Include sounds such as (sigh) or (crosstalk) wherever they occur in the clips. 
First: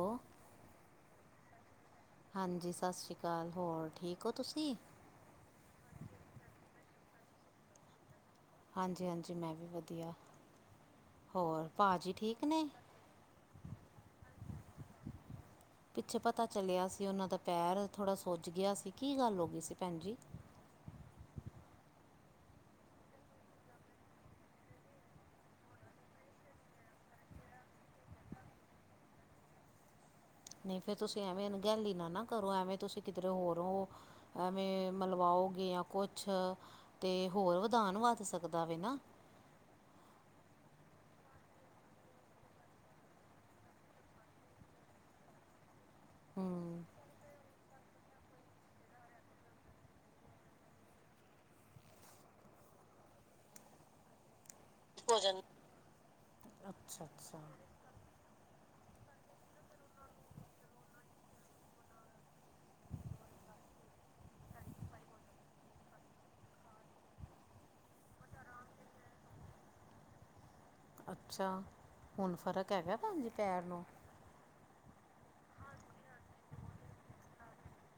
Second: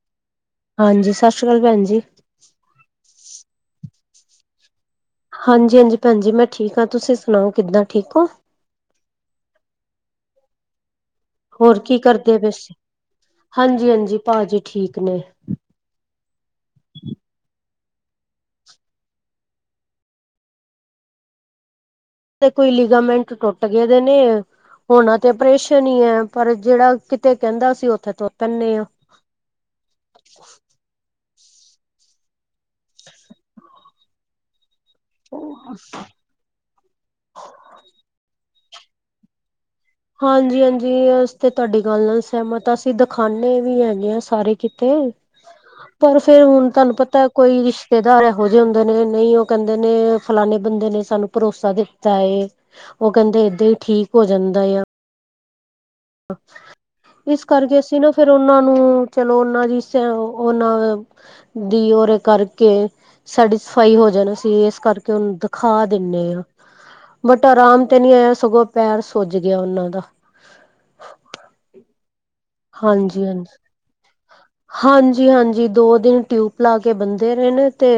ਉਹ ਹਾਂਜੀ, ਸਤਿ ਸ਼੍ਰੀ ਅਕਾਲ ਭੈਣ ਜੀ। ਹਾਂਜੀ, ਸਤਿ ਸ਼੍ਰੀ ਅਕਾਲ, ਹੋਰ ਠੀਕ ਹੋ ਤੁਸੀਂ? ਹਾਂਜੀ-ਹਾਂਜੀ, ਭੈਣਜੀ ਮੈਂ ਠੀਕ ਹਾਂ ਤੁਸੀਂ ਸੁਣਾਓ ਕਿੱਦਾਂ ਠੀਕ ਔ? ਹਾਂਜੀ-ਹਾਂਜੀ, ਮੈਂ ਵੀ ਵਧੀਆ ਹੋਰ ਭਾਜੀ ਠੀਕ ਨੇ? ਹਾਂਜੀ-ਹਾਂਜੀ ਭਾਜੀ ਠੀਕ ਨੇ, ਪਿੱਛੇ ਪਤਾ ਚਲਿਆ ਸੀ, ਉਹਨਾਂ ਦਾ ਪੈਰ ਥੋੜ੍ਹਾ ਸੁਜ ਗਿਆ ਸੀ ਕੀ ਗੱਲ ਹੋ ਗਈ ਸੀ ਭੈਣ ਜੀ। ਤੇ ਕੋਈ ਲਿਗਾਮੈਂਟ ਟੁੱਟ ਗਏ ਦੇ ਨੇ। ਹੋੁਣਾ ਤੇ ਪਰੇਸ਼ਾਨ ਹੀ ਹੈ, ਪਰ ਜਿਹੜਾ ਕਿਤੇ ਕਹਿੰਦਾ ਅਸੀ ਉੱਥੇ ਤੁਰ ਪੈਂਦੇ ਹਾਂ। ਨਹੀਂ ਫੇਰ ਤੁਸੀਂ ਐਵੇਂ ਗੈਲੀ ਨਾ-ਨਾ ਕਰੋ, ਐਵੇਂ ਤੁਸੀਂ ਕਿਧਰੇ ਹੋਰ ਹੋ। ਐਵੇਂ ਮਲਵਾਓਗੇ, ਜਾਂ ਕੁਛ ਤੇ ਹੋਰ ਵਿਧਾਨ ਵੱਧ ਸਕਦਾ ਵ ਨਾ ਹਾਂਜੀ-ਹਾਂਜੀ, ਅਸੀ ਤੇ ਤੁਹਾਡੀ ਗੱਲ ਨਾਲ ਸਹਿਮਤ ਅਸੀਂ ਦਿਖਾਦੇ ਵੀ ਹੈਗੇ, ਸਾਰੇ ਕਿਤੇ (inaudible) ਪਰ ਫੇਰ ਹੁਣ ਹੂੰ ਤੁਹਾਨੂੰ ਪਤਾ ਕੋਈ, ਰਿਸ਼ਤੇਦਾਰ ਇਹੋ ਜਿਹੇ ਹੁੰਦੇ ਨੇ, ਨਹੀਂ ਉਹ ਕਹਿੰਦੇ ਨੇ ਫਲਾਨੇ ਬੰਦੇ ਨੇ ਸਾਨੂੰ ਭਰੋਸਾ ਦਿੱਤਾ ਹੈ। ਉਹ ਕਹਿੰਦੇ ਏਦਾਂ ਹੀ ਠੀਕ ਹੋ ਜਾਂਦਾ ਆ। ਭੋਜਨ, ਇਸ ਕਰਕੇ ਸਿਰਫ ਫਿਰ ਉਹਨਾਂ ਨੂੰ ਚਲੋ, ਉਹਨਾਂ ਦੀ ਉਹਨਾਂ ਦੀ ਔਰੇ ਕਰਕੇ। ਸੈਟਿਸਫਾਈ ਹੋ ਜਾਣਾ ਸੀ, ਇਸ ਕਰਕੇ ਉਹਨੂੰ ਦਿਖਾ ਦਿੰਦੇ ਹਾਂ। ਬਟ ਆਰਾਮ ਤੇ ਨੀ ਆਇਆ ਸਗੋਂ ਪੈਰ ਸੁੱਜ ਗਿਆ ਉਹਨਾਂ ਦਾ ਅੱਛਾ ਹੁਣ ਫਰਕ ਹਾਂਜੀ ਹਾਂਜੀ ਹਾਂਜੀ ਜੀ ਹਾਂਜੀ ਦੋ ਦਿਨ ਟਿਊਬ ਲਾ ਕੇ ਬੰਦੇ ਰਹੇ ਨੇ ਤੇ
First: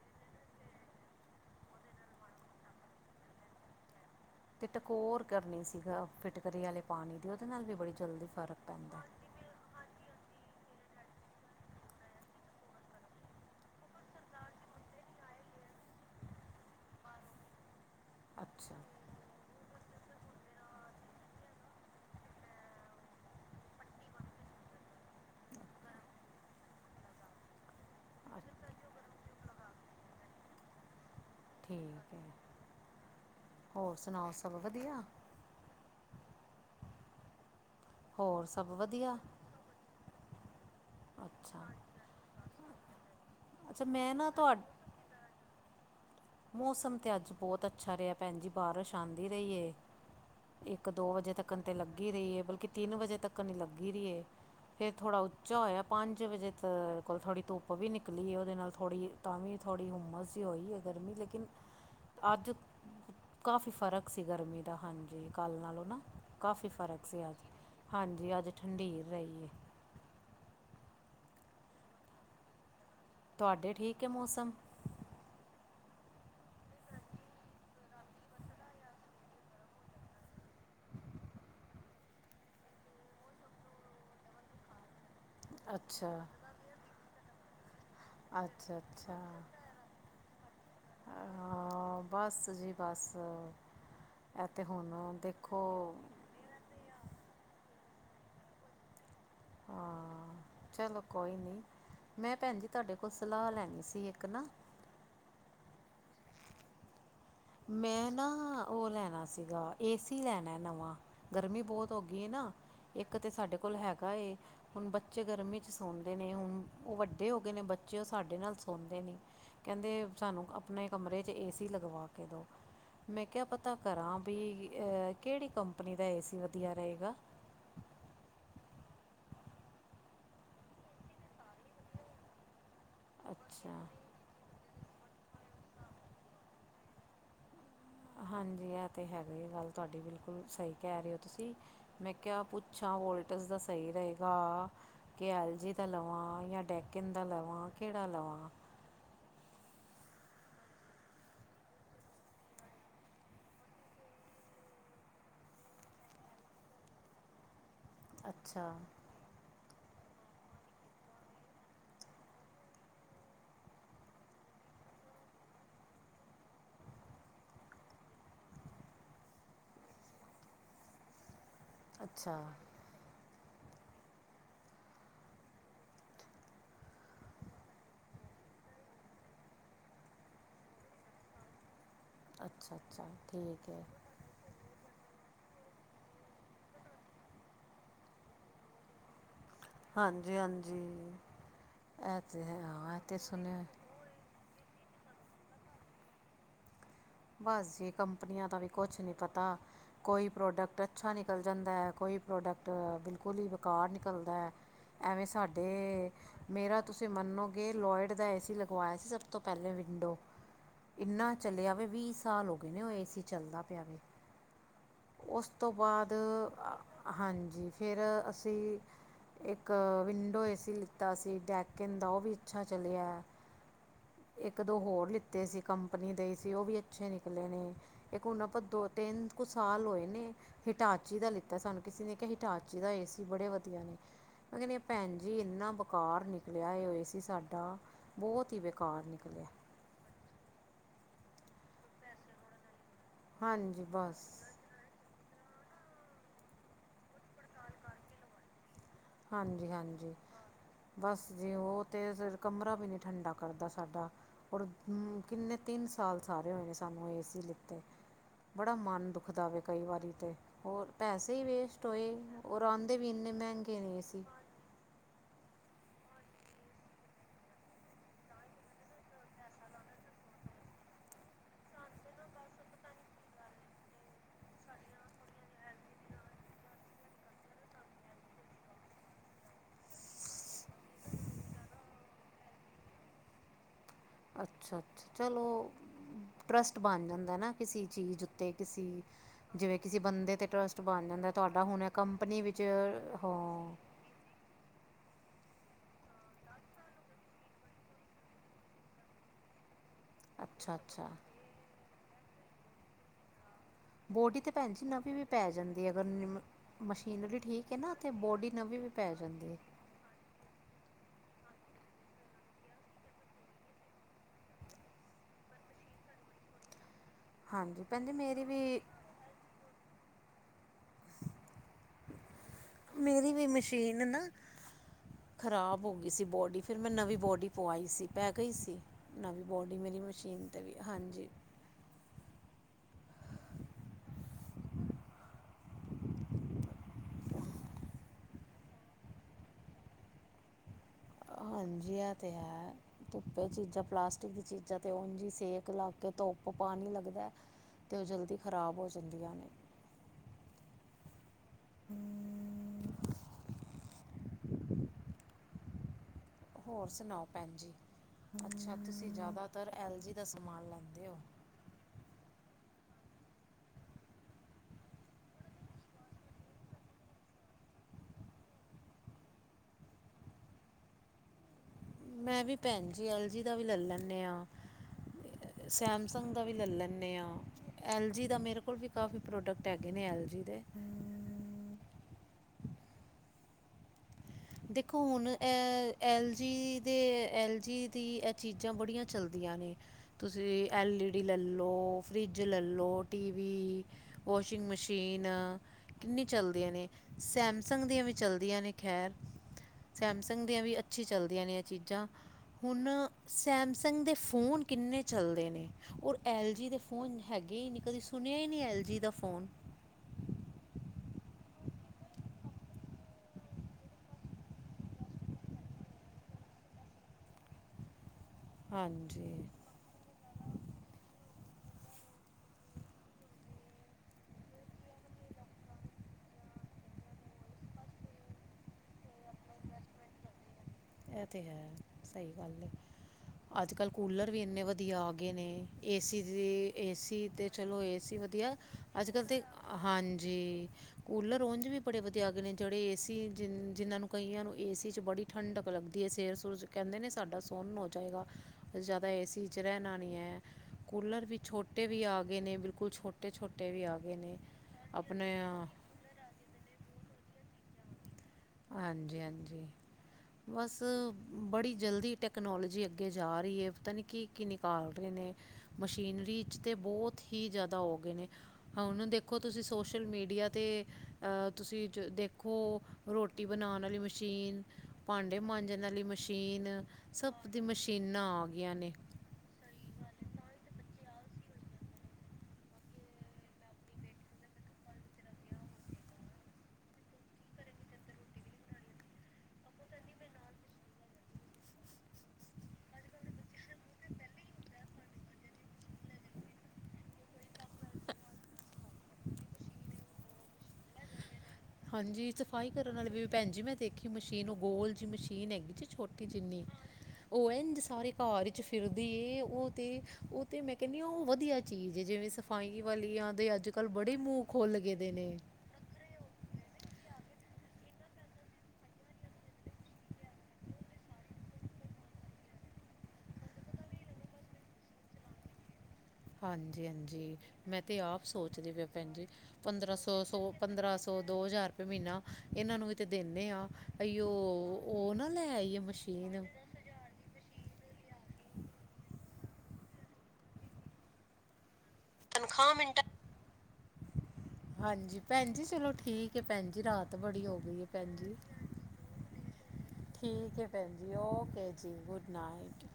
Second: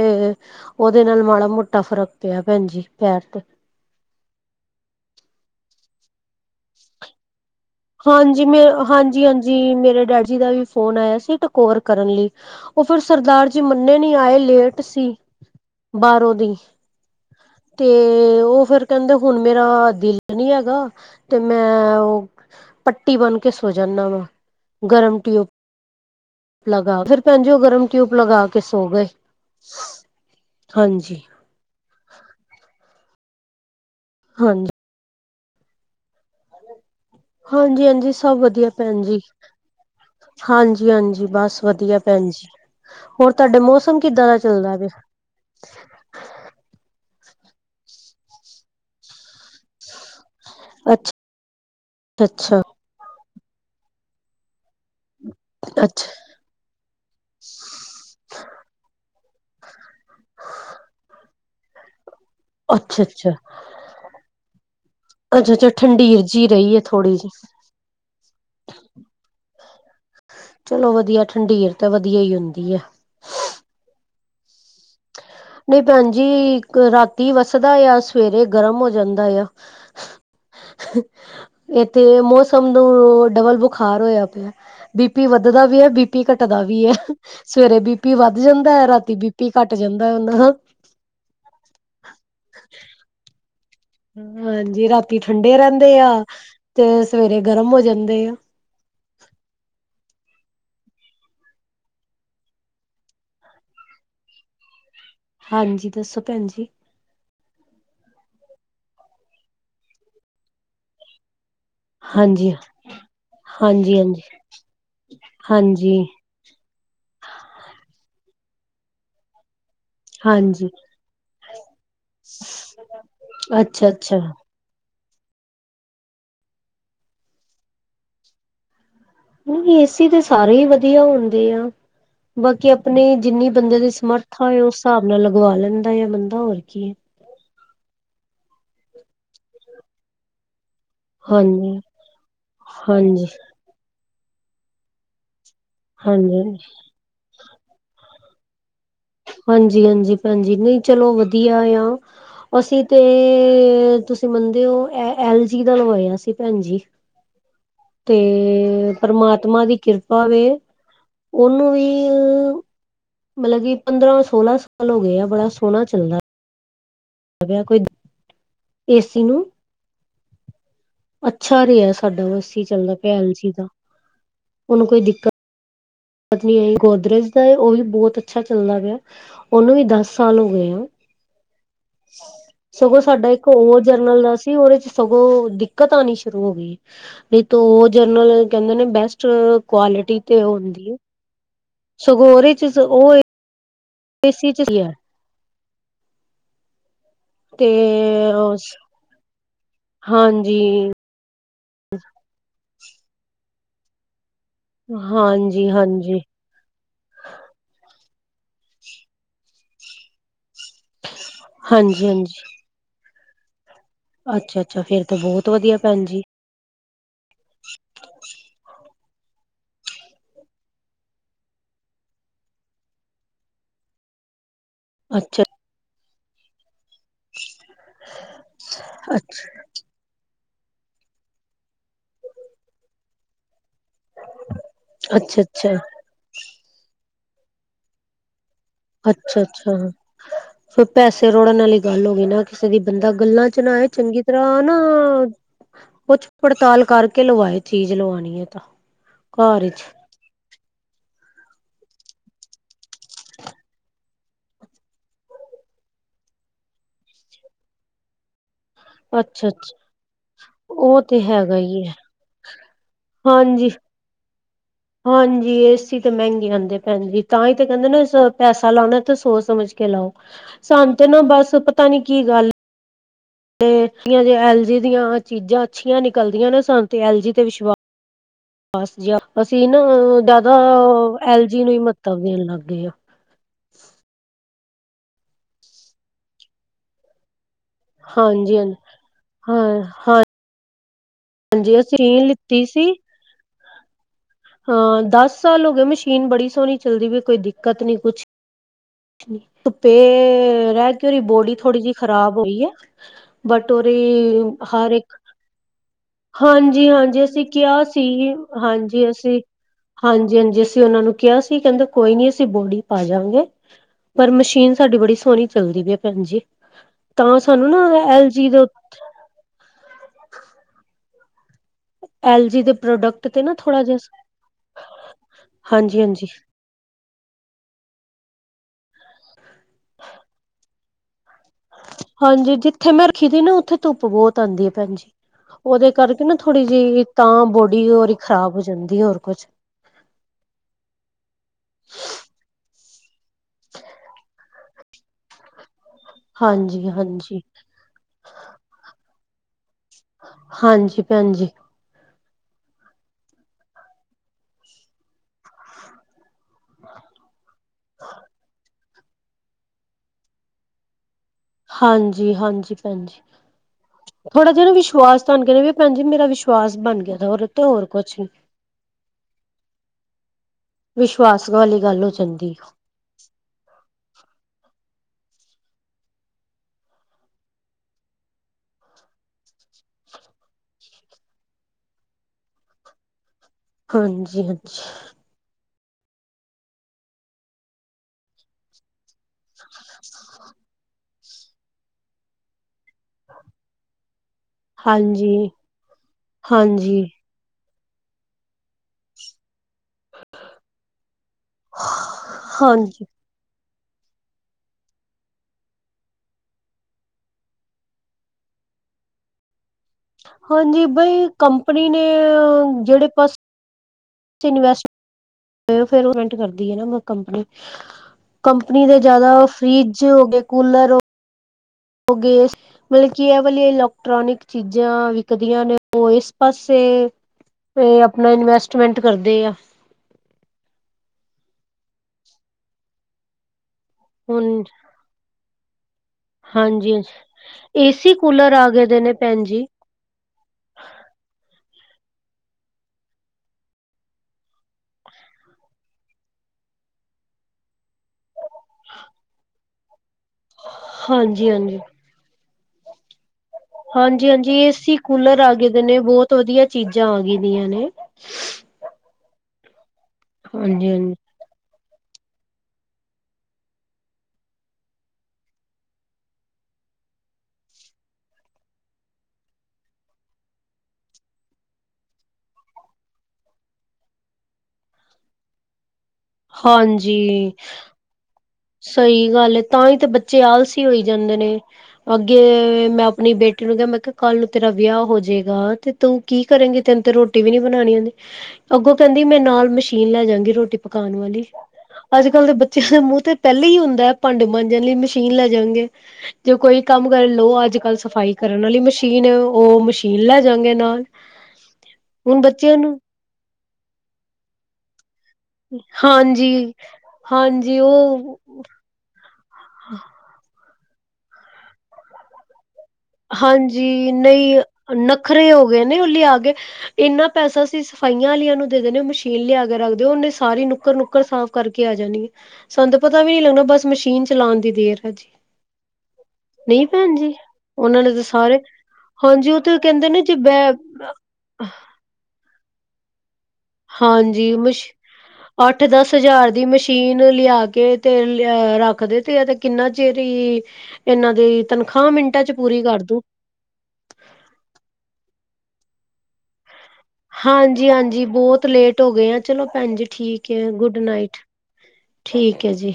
ਉਹਦੇ ਨਾਲ ਮਾੜਾ ਮੋਟਾ ਫ਼ਰਕ ਪਿਆ ਭੈਣ ਜਜੀ ਪੈਰ ਤੇ ਤੇ ਟਕੋਰ ਕਰਨੀ ਸੀਗਾ ਫਿਟਕਰੀ ਵਾਲੇ ਪਾਣੀ ਦੀ ਉਹਦੇ ਨਾਲ ਵੀ ਬੜੀ ਜਲਦੀ ਹਾਂਜੀ ਫ਼ਰਕ ਮੇ ਪੈਂਦਾ ਹਾਂਜੀ ਹਾਂਜੀ ਮੇਰੇ ਡੈਡੀ ਜ ਦਾ ਵੀ ਫੋਨ ਆਇਆ ਸੀ ਟਕੋਰ ਕਰਨ ਲਈ ਉਹ ਫਿਰ ਸਰਦਾਰ ਜੀ ਮੰਨੇ ਨਹੀਂੀ ਆਏ ਲੇਟ ਸੀ ਬਾਰੋਂ ਦੀ ਤੇ ਉਹ ਅੱਛਾ ਫੇਿਰ ਕਹਿੰਦੇ ਹੁਣ ਮੇਰਾ ਦਿਲ ਨੀ ਹੈਗਾ ਤੇ ਮੈਂ ਉਹ ਪੱਟੀ ਬਣ ਕੇ ਸੋ ਜਾਂਦਾ ਵਾਂ ਗਰਮ ਟਿਊਬ ਲਗਾ ਫਿਰ ਭੈ ਜ ਉਹ ਗਰਮ ਟਿਊਬ ਅ ਲਗਾ ਕੇ ਸੋ ਗਏ ਹਾਂਜੀ ਠੀਕ ਹੈ ਹੋਰ ਸੁਣਾਓ ਸਭ ਹਾਂਜੀ ਵਧੀਆ ਹਾਂਜੀ ਹਾਂਜੀ ਸਭ ਵਧੀਆ ਭੈਣ ਜੀ ਹਾਂਜੀ ਹਾਂਜੀ ਬਸ ਅੱਛਾ ਵਧੀਆ ਭੈਣਜੀ ਹੋਰ ਤੁਹਾਡੇ, ਅੱਛਾ ਮੌਸਮ ਮੈਂ ਕਿੱਦਾਂ ਨਾ ਦਾ ਤੁਹਾ ਚੱਲਦਾ ਫੇਰ ਅ ਮੌਸਮ ਤੇ ਅੱਜ ਬਹੁਤ ਅੱਛਾ ਰਿਹਾ, ਭੈਣ ਜੀ ਬਾਰਿਸ਼ ਆਦੀ ਰਹੀ ਏ। ਇੱਕ ਦੋ ਅੱਛਾ ਵਜੇ ਤੱਕ ਤੇ ਲੱਗੀ ਰਹੀ ਹੈ, ਅੱਛਾ ਬਲਕਿ ਤਿੰਨ ਵਜੇ ਤੱਕ ਲੱਗੀ ਰਹੀ। ਫਿਰ ਥੋੜ੍ਹਾ ਉੱਚਾ ਹੋਇਆ, ਅੱਛਾ ਅੱਛਾ ਪੰਜ ਵਜੇ ਤ ਕੋਲ ਥੋੜੀ ਧੁੱਪ ਵੀ ਨਿਕਲੀ, ਉਹਦੇ ਨਾਲ ਥੋੜੀ ਤਾਂ ਵੀ ਥੋੜੀ ਉਮਰ ਜੀ ਹੋਈ। ਗਰਮੀ ਲੇਕਿਨ ਅੱਜ ਅੱਛਾ ਅੱਛਾ ਕਾਫੀ ਫ਼ਰਕ ਸੀ ਗਰਮੀ ਦਾ ਹਾਂਜੀ, ਕੱਲ੍ਹ ਅੱਛਾ ਨਾਲੋਂ ਨਾ ਠੰਡੀਰ ਜੀ ਕਾਫੀ ਰਹੀ ਹੈ ਫ਼ਰਕ ਥੋੜ੍ਹੀ ਸੀ ਜਿਹੀ ਅੱਜ ਹਾਂਜੀ ਅੱਜ ਠੰਡੀਰ ਰਹੀ ਹੈ ਚਲੋ ਵਧੀਆ ਠੰਡੀਰ ਤਾਂ ਵਧੀਆ ਹੀ ਹੁੰਦੀ ਹੈ ਤੁਹਾਡੇ ਠੀਕ ਹੈ ਮੌਸਮ ਨਹੀਂ ਭੈਣ ਜੀ ਰਾਤੀ ਵਸਦਾ ਆ ਸਵੇਰੇ ਗਰਮ ਹੋ ਜਾਂਦਾ ਆ ਇਥੇ ਮੌਸਮ ਨੂੰ ਡਬਲ ਬੁਖਾਰ ਹੋਇਆ ਪਿਆ ਬੀ ਪੀ ਵੱਧਦਾ ਵੀ ਹੈ ਅੱਛਾ ਬੀਪੀ ਘੱਟਦਾ ਵੀ ਹੈ ਸਵੇਰੇ ਬੀਪੀ ਵੱਧ ਅੱਛਾ ਜਾਂਦਾ ਹੈ ਰਾਤੀ ਅੱਛਾ ਬੀਪੀ ਘੱਟ ੱਟ ਜਾਂਦਾ ਉਹਨਾਂ ਦਾ ਹਾਂ ਬਸ ਜੀ ਬਸ ਇਹ ਤੇ ਹਾਂਜੀ ਹੁਣ ਰਾਤੀ ਠੰਡੇ ਦੇਖੋ ਰਹਿੰਦੇ ਆ ਤੇ ਸਵੇਰੇ ਗਰਮ ਹੋ ਜਾਂਦੇ ਆ ਹਾਂ ਚਲੋ ਕੋਈ ਨਹੀਂ ਮੈਂ ਭੈਣ ਜੀ ਤੁਹਾਡੇ ਕੋਲ ਸਲਾਹ ਲੈਣੀ ਸੀ ਇੱਕ ਨਾ ਹਾਂਜੀ ਦੱਸੋ ਭੈਣ ਜੀ ਮੈਂ ਨਾ ਉਹ ਲੈਣਾ ਸੀਗਾ ਏ ਸੀ ਲੈਣਾ ਨਵਾਂ ਗਰਮੀ ਬਹੁਤ ਧੋ ਗ ਨਾ ਹਾਂਜੀ, ਇੱਕ ਤਾਂ ਸਾਡੇ ਕੋਲ ਹਾਂਜੀ, ਹੈਗਾ ਹਾਂਜੀ, ਏ ਹੁਣ ਬੱਚੇ ਗਰਮੀ 'ਚ ਹਾਂਜੀ, ਸੌਂਦੇ ਨੇ ਹੁਣ ਉਹ ਵੱਡੇ ਹੋ ਗਏ ਨੇ ਬੱਚੇ ਉਹ ਸਾਡੇ ਨਾਲ ਸੁਣਦੇ ਨਹੀਂ ਕਹਿੰਦੇ ਸਾਨੂੰ ਹਾਂਜੀ। ਆਪਣਾ ਕਮਰੇ 'ਚ ਏ ਸੀ ਲਗਵਾ ਕੇ ਦਿਉ ਮੈਂ ਕਿਹ ਪਤਾ ਅੱਛਾ, ਅੱਛਾ। ਕਰਾਂ ਵੀ ਕਿਹੜੀ ਕੰਪਨੀ ਦਾ ਏ ਸੀ ਵਧੀਆ ਰਹੇਗਾ ਨਹੀਂ ਏਸੀ ਤੇ ਸਾਰੇ ਹੀ ਵਧੀਆ ਹੁੰਦੇ ਆ ਬਾਕੀ ਆਪਣੇ ਜਿੰਨੀ ਬੰਦੇ ਅੱਛਾ ਦੇ ਸਮਰਥ ਥਾ ਉਸ ਹਿਸਾਬ ਨਾਲ ਲਗਵਾ ਲੈਂਦਾ ਆ ਬੰਦਾ ਹੋਰ ਕੀ ਹੈ, ਹਾਂਜੀ ਇਹ ਤੇ ਹੈਗਾ, ਗੱਲ ਤੁਹਾਡੀ ਬਿਲਕੁਲ ਸਹੀ ਕਹਿ ਰਹੇ ਹੋ ਤੁਸੀਂ ਹਾਂਜੀ, ਮੈਂ ਕਿਹਾਿਆ ਪੁੱਛਾਂ ਹਾਂਜੀ, ਵੋਲਟਜ ਦਾ ਸਹੀ ਰਹੇਗਾ ਕਿ ਐਲ ਜੀ ਦਾ ਲਵਾਂ ਹਾਂਜੀ। ਜਾਂ ਡੈਕਿਨ ਦਾ ਲਵਾਂ ਕਿਹੜਾ ਲਵਾਂ ਹਾਂਜੀ ਹਾਂਜੀ ਭੈਣਜੀ ਨਹੀਂ ਚਲੋ ਵਧੀਆ ਆ ਅਸੀਂ ਤੇ ਤੁਸੀਂ ਮੰਨਦੇ ਹੋ ਐਲ ਜੀ ਦਾ ਲਵਾਇਆ ਸੀ ਭੈਣ ਜੀ, ਤੇ ਅੱਛਾ ਪਰਮਾਤਮਾ ਦੀ ਕਿਰਪਾ ਵੇ ਉਹਨੂੰ ਵੀ ਅ ਮਤਲਬ ਕਿ ਪੰਦਰਾਂ ਸੋਲਾਂ ਸਾਲ ਹੋ ਗਏ ਆ ਬੜਾ ਸੋਹਣਾ ਚੱਲਦਾ ਕੋਈ ਏ ਸੀ ਨੂੰ ਅੱਛਾ ਰਿਹਾ ਸਾਡਾ ਅੱਛਾ ਬਸ ਹੀ ਚੱਲਦਾ ਪਿਆ ਜੀ ਦਾ ਉਹਨੂੰ ਕੋਈ ਦਿੱਕਤ ਪਤਾਂ ਗੋਦਰਰੇਜ ਦਾ ਹੈ ਉਹ ਵੀ ਬਹੁਤ ਅੱਛਾ ਚੱਲਦਾ ਪਿਆ ਉਹਨੂੰ ਵੀ ਦਸ ਸਾਲ ਹੋ ਗਏ ਆ ਅੱਛਾ ਸਗੋਂ ਅੱਛਾ ਸਾਡਾ ਇੱਕ ਠੀਕ ਹੋਰ ਹੈ ਜਰਨਲ ਦਾ ਉਹਦੇ ਚ ਸਗੋਂ ਦਿੱਕਤ ਆਉਣੀ ਸ਼ੁਰੂ ਹੋ ਗਈ ਵੀ ਉਹ ਜਨਰਲ ਕਹਿੰਦੇ ਨੇ ਬੈਸਟ। ਕੁਆਲਿਟੀ ਹਾਂਜੀ ਤੇ ਹਾਂਜੀ ਹੁੰਦੀ ਹੈ ਸਗੋ ਚ ਉਹ ਸੁਣ ਦੇਸੀ ਚ ਹੀ। ਤੇ ਬਸ ਜੀ ਕੰਪਨੀਆਂ ਦਾ ਵੀ ਹਾਂਜੀ ਕੁਛ ਨਹੀਂ ਪਤਾ ਕੋਈ ਪ੍ਰੋਡਕਟ ਹਾਂਜੀ ਅੱਛਾ ਨਹੀਂ। ਨਿਕਲ ਜਾਂਦਾ ਕੋਈ ਪ੍ਰੋਡਕਟ ਬਿਲਕੁਲ ਹੀ ਬੇਕਾਰਕਾਰ ਨਿਕਲਦਾ। ਐਵੇਂ ਹਾਂਜੀ ਸਾਡੇ। ਹਾਂਜੀ ਮੇਰਾ ਤੁਸੀਂ ਮੰਨੋਗੇ ਲੋਇਡ ਦਾ ਏਸੀ ਲਗਵਾਇਆ ਸੀ ਸਭ ਤੋਂ ਪਹਿਲੇ ਵਿੰਡੋ। ਇੰਨਾ ਚੱਲਿਆ ਵੀ। ਹਾਂਜੀ ਲੋਕ ਨੇ ਉਹ ਏਸੀ ਚੱਲਦਾ ਪਿਆ ਵੀ ਅੱਛਾ ਅੱਛਾ ਫੇਰ ਤਾਂ ਉਸ ਬਹੁਤ ਤੋਂ ਵਧੀਆ ਭੈਣ ਬਾਅਦ। ਜੀ ਹਾਂਜੀ ਫਿਰ ਅਸੀਂ। ਇੱਕ ਵਿੰਡੋ ਏ ਸੀ ਲਿੱਤਾ ਸੀ ਡੈਕਿਨ ਦਾ ਉਹ ਵੀ ਅੱਛਾ ਚਲਿਆ ਇੱਕ ਦੋ ਹੋਰ ਅੱਛਾ ਲਿੱਤੇ ਸੀ ਕੰਪਨੀ ਦੇ ਸੀ ਉਹ ਵੀ ਅੱਛੇ ਨਿਕਲੇ ਨੇ ਇੱਕ ਹੁਣ ਆਪਾਂ ਦੋ ਤਿੰਨ ਕੁ ਅੱਛਾ ਸਾਲ ਹੋਏ ਨੇ ਹਿਟਾਚੀ ਦਾ ਲਿੱਤਾ ਸਾਨੂੰ ਕਿਸੇ ਨੇ ਕਿਹਾ ਹਿਟਾਚੀ ਦਾ ਏ ਸੀ ਬੜੇ ਵਧੀਆ ਨੇ ਮੈਂ ਕਹਿੰਦੇ ਭੈਣ ਜੀ ਅੱਛਾ ਇੰਨਾ ਅੱਛਾ ਬੇਕਾਰ ਨਿਕਲਿਆ ਇਹ ਹੋਏ ਸੀ ਸਾਡਾ ਬਹੁਤ ਹੀ ਬੇਕਾਰ ਅੱਛਾ ਨਿਕਲਿਆ। ਅੱਛਾ ਫਿਰ ਪੈਸੇ ਰੋੜਨ ਵਾਲੀ ਗੱਲ ਹੋਵੇ ਨਾ ਕਿਸੇ ਦੀ ਬੰਦਾ ਗੱਲਾਂ ਚ ਹਾਂਜੀ ਨਾਏ ਚੰਗੀ ਬਸ ਤਰ੍ਹਾਂ। ਨਾ ਕੁਛ ਪੜਤਾਲ ਕਰਕੇ ਲਵਾਏ ਚੀਜ਼ ਲਵਾਉਣੀ ਹੈ ਤਾਂ। ਘਰ ਹਾਂਜੀ- ਵਿਚ ਹਾਂਜੀ ਬਸ ਜੀ ਉਹ ਤੇ ਕਮਰਾ ਵੀ ਨਹੀਂ ਠੰਡਾ ਕਰਦਾ ਸਾਡਾ‌। ਔਰ ਕਿੰਨੇ ਤਿੰਨ ਸਾਲ ਸਾਰੇ ਹੋਏ ਨੇ ਸਾਨੂੰ ਏਸੀ ਲਿੱਤੇ। ਬੜਾ ਮਨ ਦੁਖਦਾ ਅੱਛਾ ਵਵੇ ਅੱਛਾ ਕਈ ਵਾਰੀ ਤਾਂ। ਹੋਰ ਉਹ ਤੇ ਪੈਸੇ ਹੀ ਹੈਗਾ ਵੇਸਟ ਹੈ ਹੋਏ ਰ ਆਉਂਦੇ ਵੀ ਇੰਨੇ ਹਾਂਜੀ ਮਹਿੰਗੇ ਏਸੀ। ਹਾਂਜੀ ਏਸੀ ਤੇ ਮਹਿੰਗੇ ਆਉਂਦੇ ਭੈਣ ਜੀ ਤਾਂ ਹੀ ਤਾਂ ਕਹਿੰਦੇ ਨਾ ਪੈਸਾ ਲਾਉਣਾ ਤੇ ਸੋਚ ਸਮਝ ਕੇ ਲਾਓ। ਸਾਂਤ ਨਾ ਬਸ ਪਤਾ ਨੀ ਕੀ ਗੱਲ। ਤੇ ਚੀਜ਼ਾਂ ਜੇ ਐਲ ਜੀ ਦੀਆਂ ਚੀਜ਼ਾਂ ਅੱਛੀਆਂ ਨਿਕਲਦੀਆਂ ਨੇ ਸਨ ਤੇ ਐਲ ਜੀ ਤੇ ਵਿਸ਼ਵਾਸ। ਬਸ ਜੀ ਅਸੀਂ ਨਾ ਜਿਆਦਾ ਐਲ ਜੀ ਨੂੰ ਹੀ ਮਹੱਤਵ ਦੇਣ ਲੱਗ ਗਏ ਆ। ਅੱਛਾ -ਅੱਛਾ ਚਲੋ ਟਰੱਸਟ ਬਣ ਜਾਂਦਾ ਨਾ। ਕਿਸੀ ਚੀਜ਼ ਉੱਤੇ ਹਾਂਜੀ ਹਾਂਜੀ ਕਿਸੀ। ਜਿਵੇਂ ਹਾਂ ਕਿਸੇ ਬੰਦੇ ਤੇ ਟਰਸਟ ਬਣ ਜਾਂਦਾ ਤੁਹਾਡਾ ਹਾਂਜੀ ਹੁਣ ਅਸੀਂ ਮਸ਼ੀਨ ਕੰਪਨੀ ਵਿੱਚ ਲਿੱਤੀ ਸੀ। ਹਾਂ। ਹਾਂ ਦਸ ਸਾਲ ਹੋ ਗਏ ਮਸ਼ੀਨ ਬੜੀ ਸੋਹਣੀ ਚੱਲਦੀ ਵੀ ਕੋਈ ਦਿੱਕਤ ਨੀ ਕੁਛ। ਧੁੱਪੇ ਅੱਛਾ ਰਹਿ ਕੇ ਅੱਛਾ ਉਹਦੀ ਬੋਡੀ ਥੋੜੀ ਜਿਹੀ ਖਰਾਬ ਹੋਈ ਹੈ। ਬਟ ਉਸ ਬੋਡੀ ਦੀ ਤੇ ਭੈਣ ਜੀ ਹਰ ਨਵੀਂ ਇੱਕ। ਵੀ ਪੈ ਜਾਂਦੀ ਅਗਰ ਨਿ ਹਾਂਜੀ-ਹਾਂਜੀ ਮਸ਼ੀਨੀ ਅਸੀਂ ਠੀਕ ਹੈ ਕਿਹਾ ਨਾ ਸੀ ਤਾਂ ਬੋਡੀ ਨਵੀਂ ਵੀ ਪੈ ਜਾਂਦੀ ਹੈ। ਹਾਂਜੀ -ਹਾਂਜੀ ਅਸੀਂ ਉਹਨਾਂ ਨੂੰ ਕਿਹਾ ਸੀ ਕਹਿੰਦੇ ਕੋਈ ਨੀ ਅਸੀਂ ਬੋਡੀ ਪਾ ਜਾਗੇ। ਪਰ ਮਸ਼ੀਨ ਸਾਡੀ ਬੜੀ ਸੋਹਣੀ ਚੱਲਦੀ ਪਈ ਭੈਣ ਜ ਤਾਂ ਸਾਨੂੰ ਹਾਂਜੀ ਨਾ ਭੈਣ ਐਲ ਮੇਰੀ ਜੀ ਦੇ। ਵੀ ਐਲ ਜੀ ਦੇ ਪ੍ਰੋਡਕਟ ਮੇਰੀ ਤੇ ਵੀ ਨਾ ਥੋੜਾ ਜਿਹਾ ਮਸ਼ੀਨ ਨਾ ਖ਼ਰਾਬ ਹੋ ਗਈ ਸੀ ਹਾਂਜੀ-ਹਾਂਜੀ ਹਾਂਜੀ ਬੋਡੀ। ਫਿਰ ਮੈਂ ਨਵੀਂ ਬੋਡੀ ਪਵਾਈ ਸੀ ਪੈ ਗਈ ਸੀ ਨਵੀਂ ਬੋਡੀ ਮੇਰੀ ਮਸ਼ੀਨ 'ਤੇ ਵੀ ਹਾਂਜੀ। ਹਾਂਜੀ ਜਿੱਥੇ ਮੈਂ ਰੱਖੀ ਸੀ ਨਾ ਉੱਥੇ ਧੁੱਪ ਬਹੁਤ ਆਉਂਦੀ ਹੈ ਭੈਣ ਜੀ। ਉਹਦੇ ਕਰਕੇ ਨਾ ਥੋੜ੍ਹੀ ਜਿਹੀ ਤਾਂ ਬੋਡੀ ਖ਼ਰਾਬ ਹੋ ਜਾਂਦੀ ਹੋਰ ਕੁਝ। ਹਾਂਜੀ ਇਹ ਤੇ ਹੈ ਧੁੱਪੇ ਚੀਜ਼ਾਂ ਪਲਾਸਟਿਕ ਦੀ ਚੀਜ਼ਾਂ ਤੇ ਉ ਜੀ ਸੇਕ ਲੱਗ। ਕਿ ਧੁੱਪ ਪਾਣੀ ਲੱਗਦਾ ਹਾਂਜੀ-ਹਾਂਜੀ ਹਾਂਜੀ ਅਤੇ ਉਹ ਜਲਦੀ ਖ਼ਰਾਬ ਹੋ ਜਾਂਦੀਆਂ ਨੇ। ਹਾਂ। ਹਾਂਜੀ ਭੈਣ ਜੀ। ਹੋਰ ਸੁਣਾਓ ਭੈਣ ਜੀ ਅੱਛਾ ਤੁਸੀਂ ਜ਼ਿਆਦਾਤਰ ਐਲ ਜੀ ਦਾ ਸਮਾਨ ਲੈਂਦੇ ਹੋ। ਹਾਂਜੀ -ਹਾਂਜੀ ਭੈਣ ਜੀ। ਥੋੜਾ ਜਿਹਾ ਨਾ ਵਿਸ਼ਵਾਸ ਤੁਹਾਨੂੰ ਕਿੰ ਵੀ ਭੈਣ ਮੇਰਾ ਵਿਸ਼ਵਾਸ ਬਣ ਗਿਆ ਹੋ ਤੇ ਹੋਰ ਕੁਛ ਨੀ। ਵਿਸ਼ਵਾਸ ਵਾਲੀ ਗੱਲ ਹੋ ਮੈਂ ਜਾਂਦੀ। ਵੀ ਭੈਣ ਜੀ ਐਲ ਜੀ ਦਾ ਵੀ ਲਈ ਲੈਂਦੇ ਹਾਂ। ਸੈਮਸੰਗ ਦਾ ਵੀ ਲੈ ਲੈਂਦੇ ਹਾਂ ਐੱਲ ਜੀ ਦਾ ਮੇਰੇ ਕੋਲ ਵੀ ਕਾਫੀ। ਪ੍ਰੋਡਕਟ ਹੈਗੇ ਨੇ ਐੱਲ ਜੀ ਦੇ। ਹਾਂਜੀ ਹਾਂਜੀ ਦੇਖੋ ਹੁਣ ਐਲ ਜੀ ਦੇ ਐਲ ਜੀ ਦੀ ਚੀਜ਼ਾਂ ਬੜੀਆਂ ਚੱਲਦੀਆਂ ਨੇ ਤੁਸੀਂ ਐੱਲ ਈ ਡੀ ਲੈ ਲਓ, ਫਰਿੱਜ ਲੈ ਲਓ, ਟੀ ਵੀ ਵੋਸ਼ਿੰਗ ਮਸ਼ੀਨ ਹਾਂਜੀ। ਕਿੰਨੀ ਚੱਲਦੀਆਂ ਨੇ ਹਾਂਜੀ ਸੈਮਸੰਗ ਦੀਆਂ ਵੀ ਚੱਲਦੀਆਂ ਨੇ‌। ਖੈਰ ਸੈਮਸੰਗ ਦੀਆਂ ਵੀ ਅੱਛੀ ਚੱਲਦੀਆਂ ਨੇ ਇਹ ਚੀਜ਼ਾਂ ਹੁਣ ਹਾਂਜੀ। ਸੈਮਸੰਗ ਦੇ ਫੋਨ ਕਿੰਨੇ ਚੱਲਦੇ ਨੇ ਔਰ ਐੱਲ ਜੀ ਦੇ ਫ਼ੋਨ ਹੈਗੇ ਹੀ ਨਹੀਂ ਕਦੀ ਸੁਣਿਆ ਹੀ ਨਹੀਂ ਐੱਲ ਜੀ ਦਾ ਫੋਨ‌। ਹਾਂਜੀ ਬਾਈ ਕੰਪਨੀ ਨੇ ਜਿਹੜੇ ਪਾਸੇ ਇਨਵੈਸਟ ਫਿਰ ਉਹੈਂਟ ਕਰਦੀ ਹੈ ਨਾ ਕੰਪਨੀ। ਕੰਪਨੀ ਦੇ ਹਾਂਜੀ ਜਿਆਦਾ ਫਰਿਜ ਹੋ ਗਏ, ਕੂਲਰ ਹੋ ਗਏ ਮਤਲਬ ਕਿ ਇਹ ਵਾਲੀਆਂ ਇਲੈਕਟ੍ਰੋਨਿਕ ਚੀਜ਼ਾਂ ਵਿਕਦੀਆਂ ਨੇ ਉਹ ਇਸ ਪਾਸੇ ਇਹ ਆਪਣਾ ਇਨਵੈਸਟਮੈਂਟ ਕਰਦੇ ਆ। ਇਹ ਤਾਂ ਹੈ ਸਹੀ ਗੱਲ ਨਹੀਂ ਅੱਜ ਕੱਲ੍ਹ ਕੂਲਰ ਵੀ ਇੰਨੇ ਹੁਣ ਵਧੀਆ ਆ ਗਏ ਨੇ। ਏਸੀ ਦੀ ਹਾਂਜੀ ਏਸੀ ਅਤੇ ਚਲੋ ਏ ਏਸੀ ਸੀ ਕੂਲਰ ਵਧੀਆ ਆ ਗਏ ਦੇ ਅੱਜ ਨੇ ਕੱਲ੍ਹ ਤਾਂ ਭੈਣ ਜੀ ਹਾਂਜੀ। ਜੀ। ਕੂਲਰ ਉਝ ਵੀ ਬੜੇ ਵਧੀਆ ਗਏ ਨੇ ਜਿਹੜੇ ਏਸੀ ਜਿਹਨਾਂ ਨੂੰ ਕਹੀਏ ਉਹ ਨੂੰ ਏਸੀ ਚ ਬੜੀ ਠੰਡ। ਲੱਗਦੀ ਹੈ ਸਰ ਸੁਰ 'ਚ ਕਹਿੰਦੇ ਨੇ ਸਾਡਾ ਸੋਹਨ ਹੋ ਜਾਵੇਗਾ ਅਸੀ ਜ਼ਿਆਦਾ ਏਸੀ 'ਚ ਰਹਿਣਾ ਨਹੀਂ ਹੈ। ਕੂਲਰ ਵੀ ਹਾਂਜੀ ਹਾਂਜੀ ਛੋਟੇ ਵੀ ਆ ਗਏ ਨੇ ਬਿਲਕੁਲ ਛੋਟੇ ਛੋਟੇ ਵੀ ਆ ਗਏ ਹਾਂਜੀ ਨੇ ਹਾਂਜੀ ਏਸੀ ਆਪਣੇ ਕੂਲਰ ਆ ਗਏ ਦੇ ਨੇ ਬਹੁਤ ਵਧੀਆ ਚੀਜ਼ਾਂ ਆ ਗਈ ਦੀਆਂ ਨੇ ਹਾਂਜੀ ਹਾਂਜੀ ਬਸ ਹਾਂਜੀ ਹਾਂਜੀ ਬੜੀ ਜਲਦੀ ਟੈਕਨੋਲੋਜੀ ਅੱਗੇ ਜਾ ਰਹੀ ਹੈ ਪਤਾ ਨਹੀਂ ਕੀ ਕੀ ਨਿਕਾਲ ਰਹੇ ਨੇ। ਮਸ਼ੀਨਰੀ ਚ ਤੇ ਬਹੁਤ ਹੀ ਜ਼ਿਆਦਾ ਹੋ ਗਏ ਨੇ ਹਾਂ ਹੁਣ ਦੇਖੋ, ਤੁਸੀਂ ਸੋਸ਼ਲ ਮੀਡੀਆ ਤੇ ਅਹ ਤੁਸੀਂ ਦੇਖ ਖੋ ਰੋਟੀ ਬਣਾਉਣ ਵਾਲੀ ਮਸ਼ੀਨ, ਭਾਂਡੇ ਮਾਂਜਣ ਵਾਲੀ ਮਸ਼ੀਨ ਮਸ਼ੀਨ, ਸਭ ਹਾਂਜੀ ਦੀ ਮਸ਼ੀਨਾਂ ਆ ਗਈ। ਸਹੀ ਗੱਲ ਤਾਂ ਹੀ ਤੇ ਬੱਚ ਬੱਚੇ ਆਲਸੀ ਹੋਈ ਜਾਂਦੇ ਨੇ ਅੱਗੇ ਮੈਂ ਆਪਣੀ ਬੇਟੀ ਨੂੰ ਕਿਹਾ ਮੈਂ ਕੱਲ ਨੂੰ ਤੇਰਾ ਵਿਆਹ ਹੋਜੇਗਾ ਤੇ ਤੂੰ ਕੀ ਕਰੇਗੀ ਤੈਨੂੰ ਤੇ ਰੋਟੀ ਵੀ ਨੀ ਬਣਾਉਣੀ ਆਂਦੀ। ਅੱਗੋਂ ਕਹਿੰਦੀ ਮੈਂ ਨਾਲ ਮਸ਼ੀਨ ਲੈ ਜਾਂਗੀ ਰੋਟੀ ਪਕਾਉਣ ਵਾਲੀ ਅੱਜ ਕੱਲ ਦੇ ਬੱਚਿਆਂ ਦੇ ਮੂੰਹ ਤੇ ਪਹਿਲੇਾਂ ਹੀ ਹੁੰਦਾ। ਭਾਂਡੇ ਮਾਂਜਣ ਲਈ ਮਸ਼ੀਨ ਲੈ ਜਾਣਗੇ। ਜੇ ਕੋਈ ਕੰਮ ਕਰ ਲਓ ਅੱਜ ਕੱਲ੍ਹ ਸਫ਼ਾਈ ਕਰਨ ਵਾਲੀ ਮਸ਼ੀਨ ਉਹ ਮਸ਼ੀਨ ਲੈ ਜਾਂਗੇ ਨਾਲ। ਹਾਂਜੀ ਹੁਣ ਸਫ਼ਾਈ ਬੱਚਿਆਂ ਕਰਨ ਨੂੰ ਵਾਲੇ ਵੀ ਭੈਣ ਜੀ ਮੈਂ ਦੇਖੀ ਮਸ਼ੀਨ ਉਹ ਗੋਲ ਜੀ ਮਸ਼ੀਨ ਚੀਨ ਹੈਗੀ ਜ ਛੋਟੀ ਹਾਂਜੀ ਜਿੰਨੀ ਉਹ ਹੈ ਹਾਂਜੀ ਸਾਰੇ ਘਰ ਚ ਉਹ ਫਿਰਦੀ ਦੀ ਉਹ ਤਾਂ ਉਹ ਤਾਂ ਮੈਂ ਕਹਿੰਦੀ ਹਾਂ, ਉਹ ਵਧੀਆ ਚੀਜ਼ ਹੈ ਜਿਵੇਂ ਸਫਾਈ ਸਫਾਈ ਵਾਲੀਆਂ, ਦੇ ਅੱਜ -ਕੱਲ੍ਹ ਹਾਂਜੀ ਬੜੇ ਮੂੰਹ ਨਹੀਂ ਖੁੱਲ ਗੇ ਦੇ ਨੇ। ਨਖਰੇ ਹੋ ਗਏ ਨੇ ਉਹ ਲਿਆ ਕੇ ਇੰਨਾ ਪੈਸਾ ਅਸੀਂ ਸਫਾਈਆਂ ਵਾਲੀਆਂ ਨੂੰ ਦੇ ਦਿੰਦੇ ਆ, ਮਸ਼ੀਨ ਲਿਆ ਕੇ ਰੱਖਦੇ ਹੋ ਉਹਨੇ ਸਾਰੀ ਨੁੱਕਰ -ਨੁੱਕਰ, ਸਾਫ਼ ਕਰਕੇ ਆ ਜਾਣੀ ਹੈ। ਸਾਨੂੰ ਤਾਂ ਪਤਾ ਵੀ ਨੀ ਲੱਗਣਾ, ਬਸ ਮਸ਼ੀਨ ਚਲਾਉਣ ਦੀ ਦੇਰ ਹੈ ਜੀ। ਹਾਂਜੀ ਨਹੀਂ ਭੈਣ ਜੀ -ਹਾਂਜੀ। ਮੈੰ ਤੇ ਉਹਨਾਂ ਨੇ ਤਾਂ ਆਪ ਸਾਰੇ ਸੋਚਦੀ ਪਈ ਆ ਭੈਣ ਜੀ, ਹਾਂਜੀ ਉਹ ਤੇ ਪੰਦਰਾਂ ਕਹਿੰਦੇ ਨੇ ਜੇ ਸੌ, ਬੈ ਪੰਦਰਾਂ ਸੌ ਦੋ ਹਜ਼ਾਰ ਰੁਪਏ ਮਹੀਨਾ, ਇਹਨਾਂ ਨੂੰ ਵੀ ਤੇ ਦਿੰਦੇ ਹਾਂ। ਆਈ ਹਾਂਜੀ ਉਹ, ਮਸ਼ ਉਹ ਨਾ ਲੈ ਆਈਏ ਅੱਠ ਦਸ ਮਸ਼ੀਨ। ਹਜ਼ਾਰ ਦੀ ਮਸ਼ੀਨ ਲਿਆ ਕੇ ਤੇ ਰੱਖਦੇ ਤੇ ਆ, ਤੇ ਕਿੰਨਾ ਚਿਰ ਹੀ ਇਹਨਾਂ ਦੇ ਤਨਖਾਹ ਮਿੰਟ ਤਨਖਾਹ ਮਿੰਟਾਂ ਬੜੀ ਹੋ ਗਈ ਹੈ ਹਾਂਜੀ ਭੈਣ ਹਾਂਜੀ ਜੀ। ਬਹੁਤ ਲੇਟ ਹੋ ਗਏ ਆ ਚਲੋ ਭੈਣ ਜੀ ਠੀਕ ਹੈ ਭੈਣ ਗੁੱਡ ਜੀ ਨਾਈਟ ਓਕੇ ਜੀ। ਜੀ, ਗੁੱਡ ਠੀਕ ਹੈ ਨਾਈਟ।, ਜੀ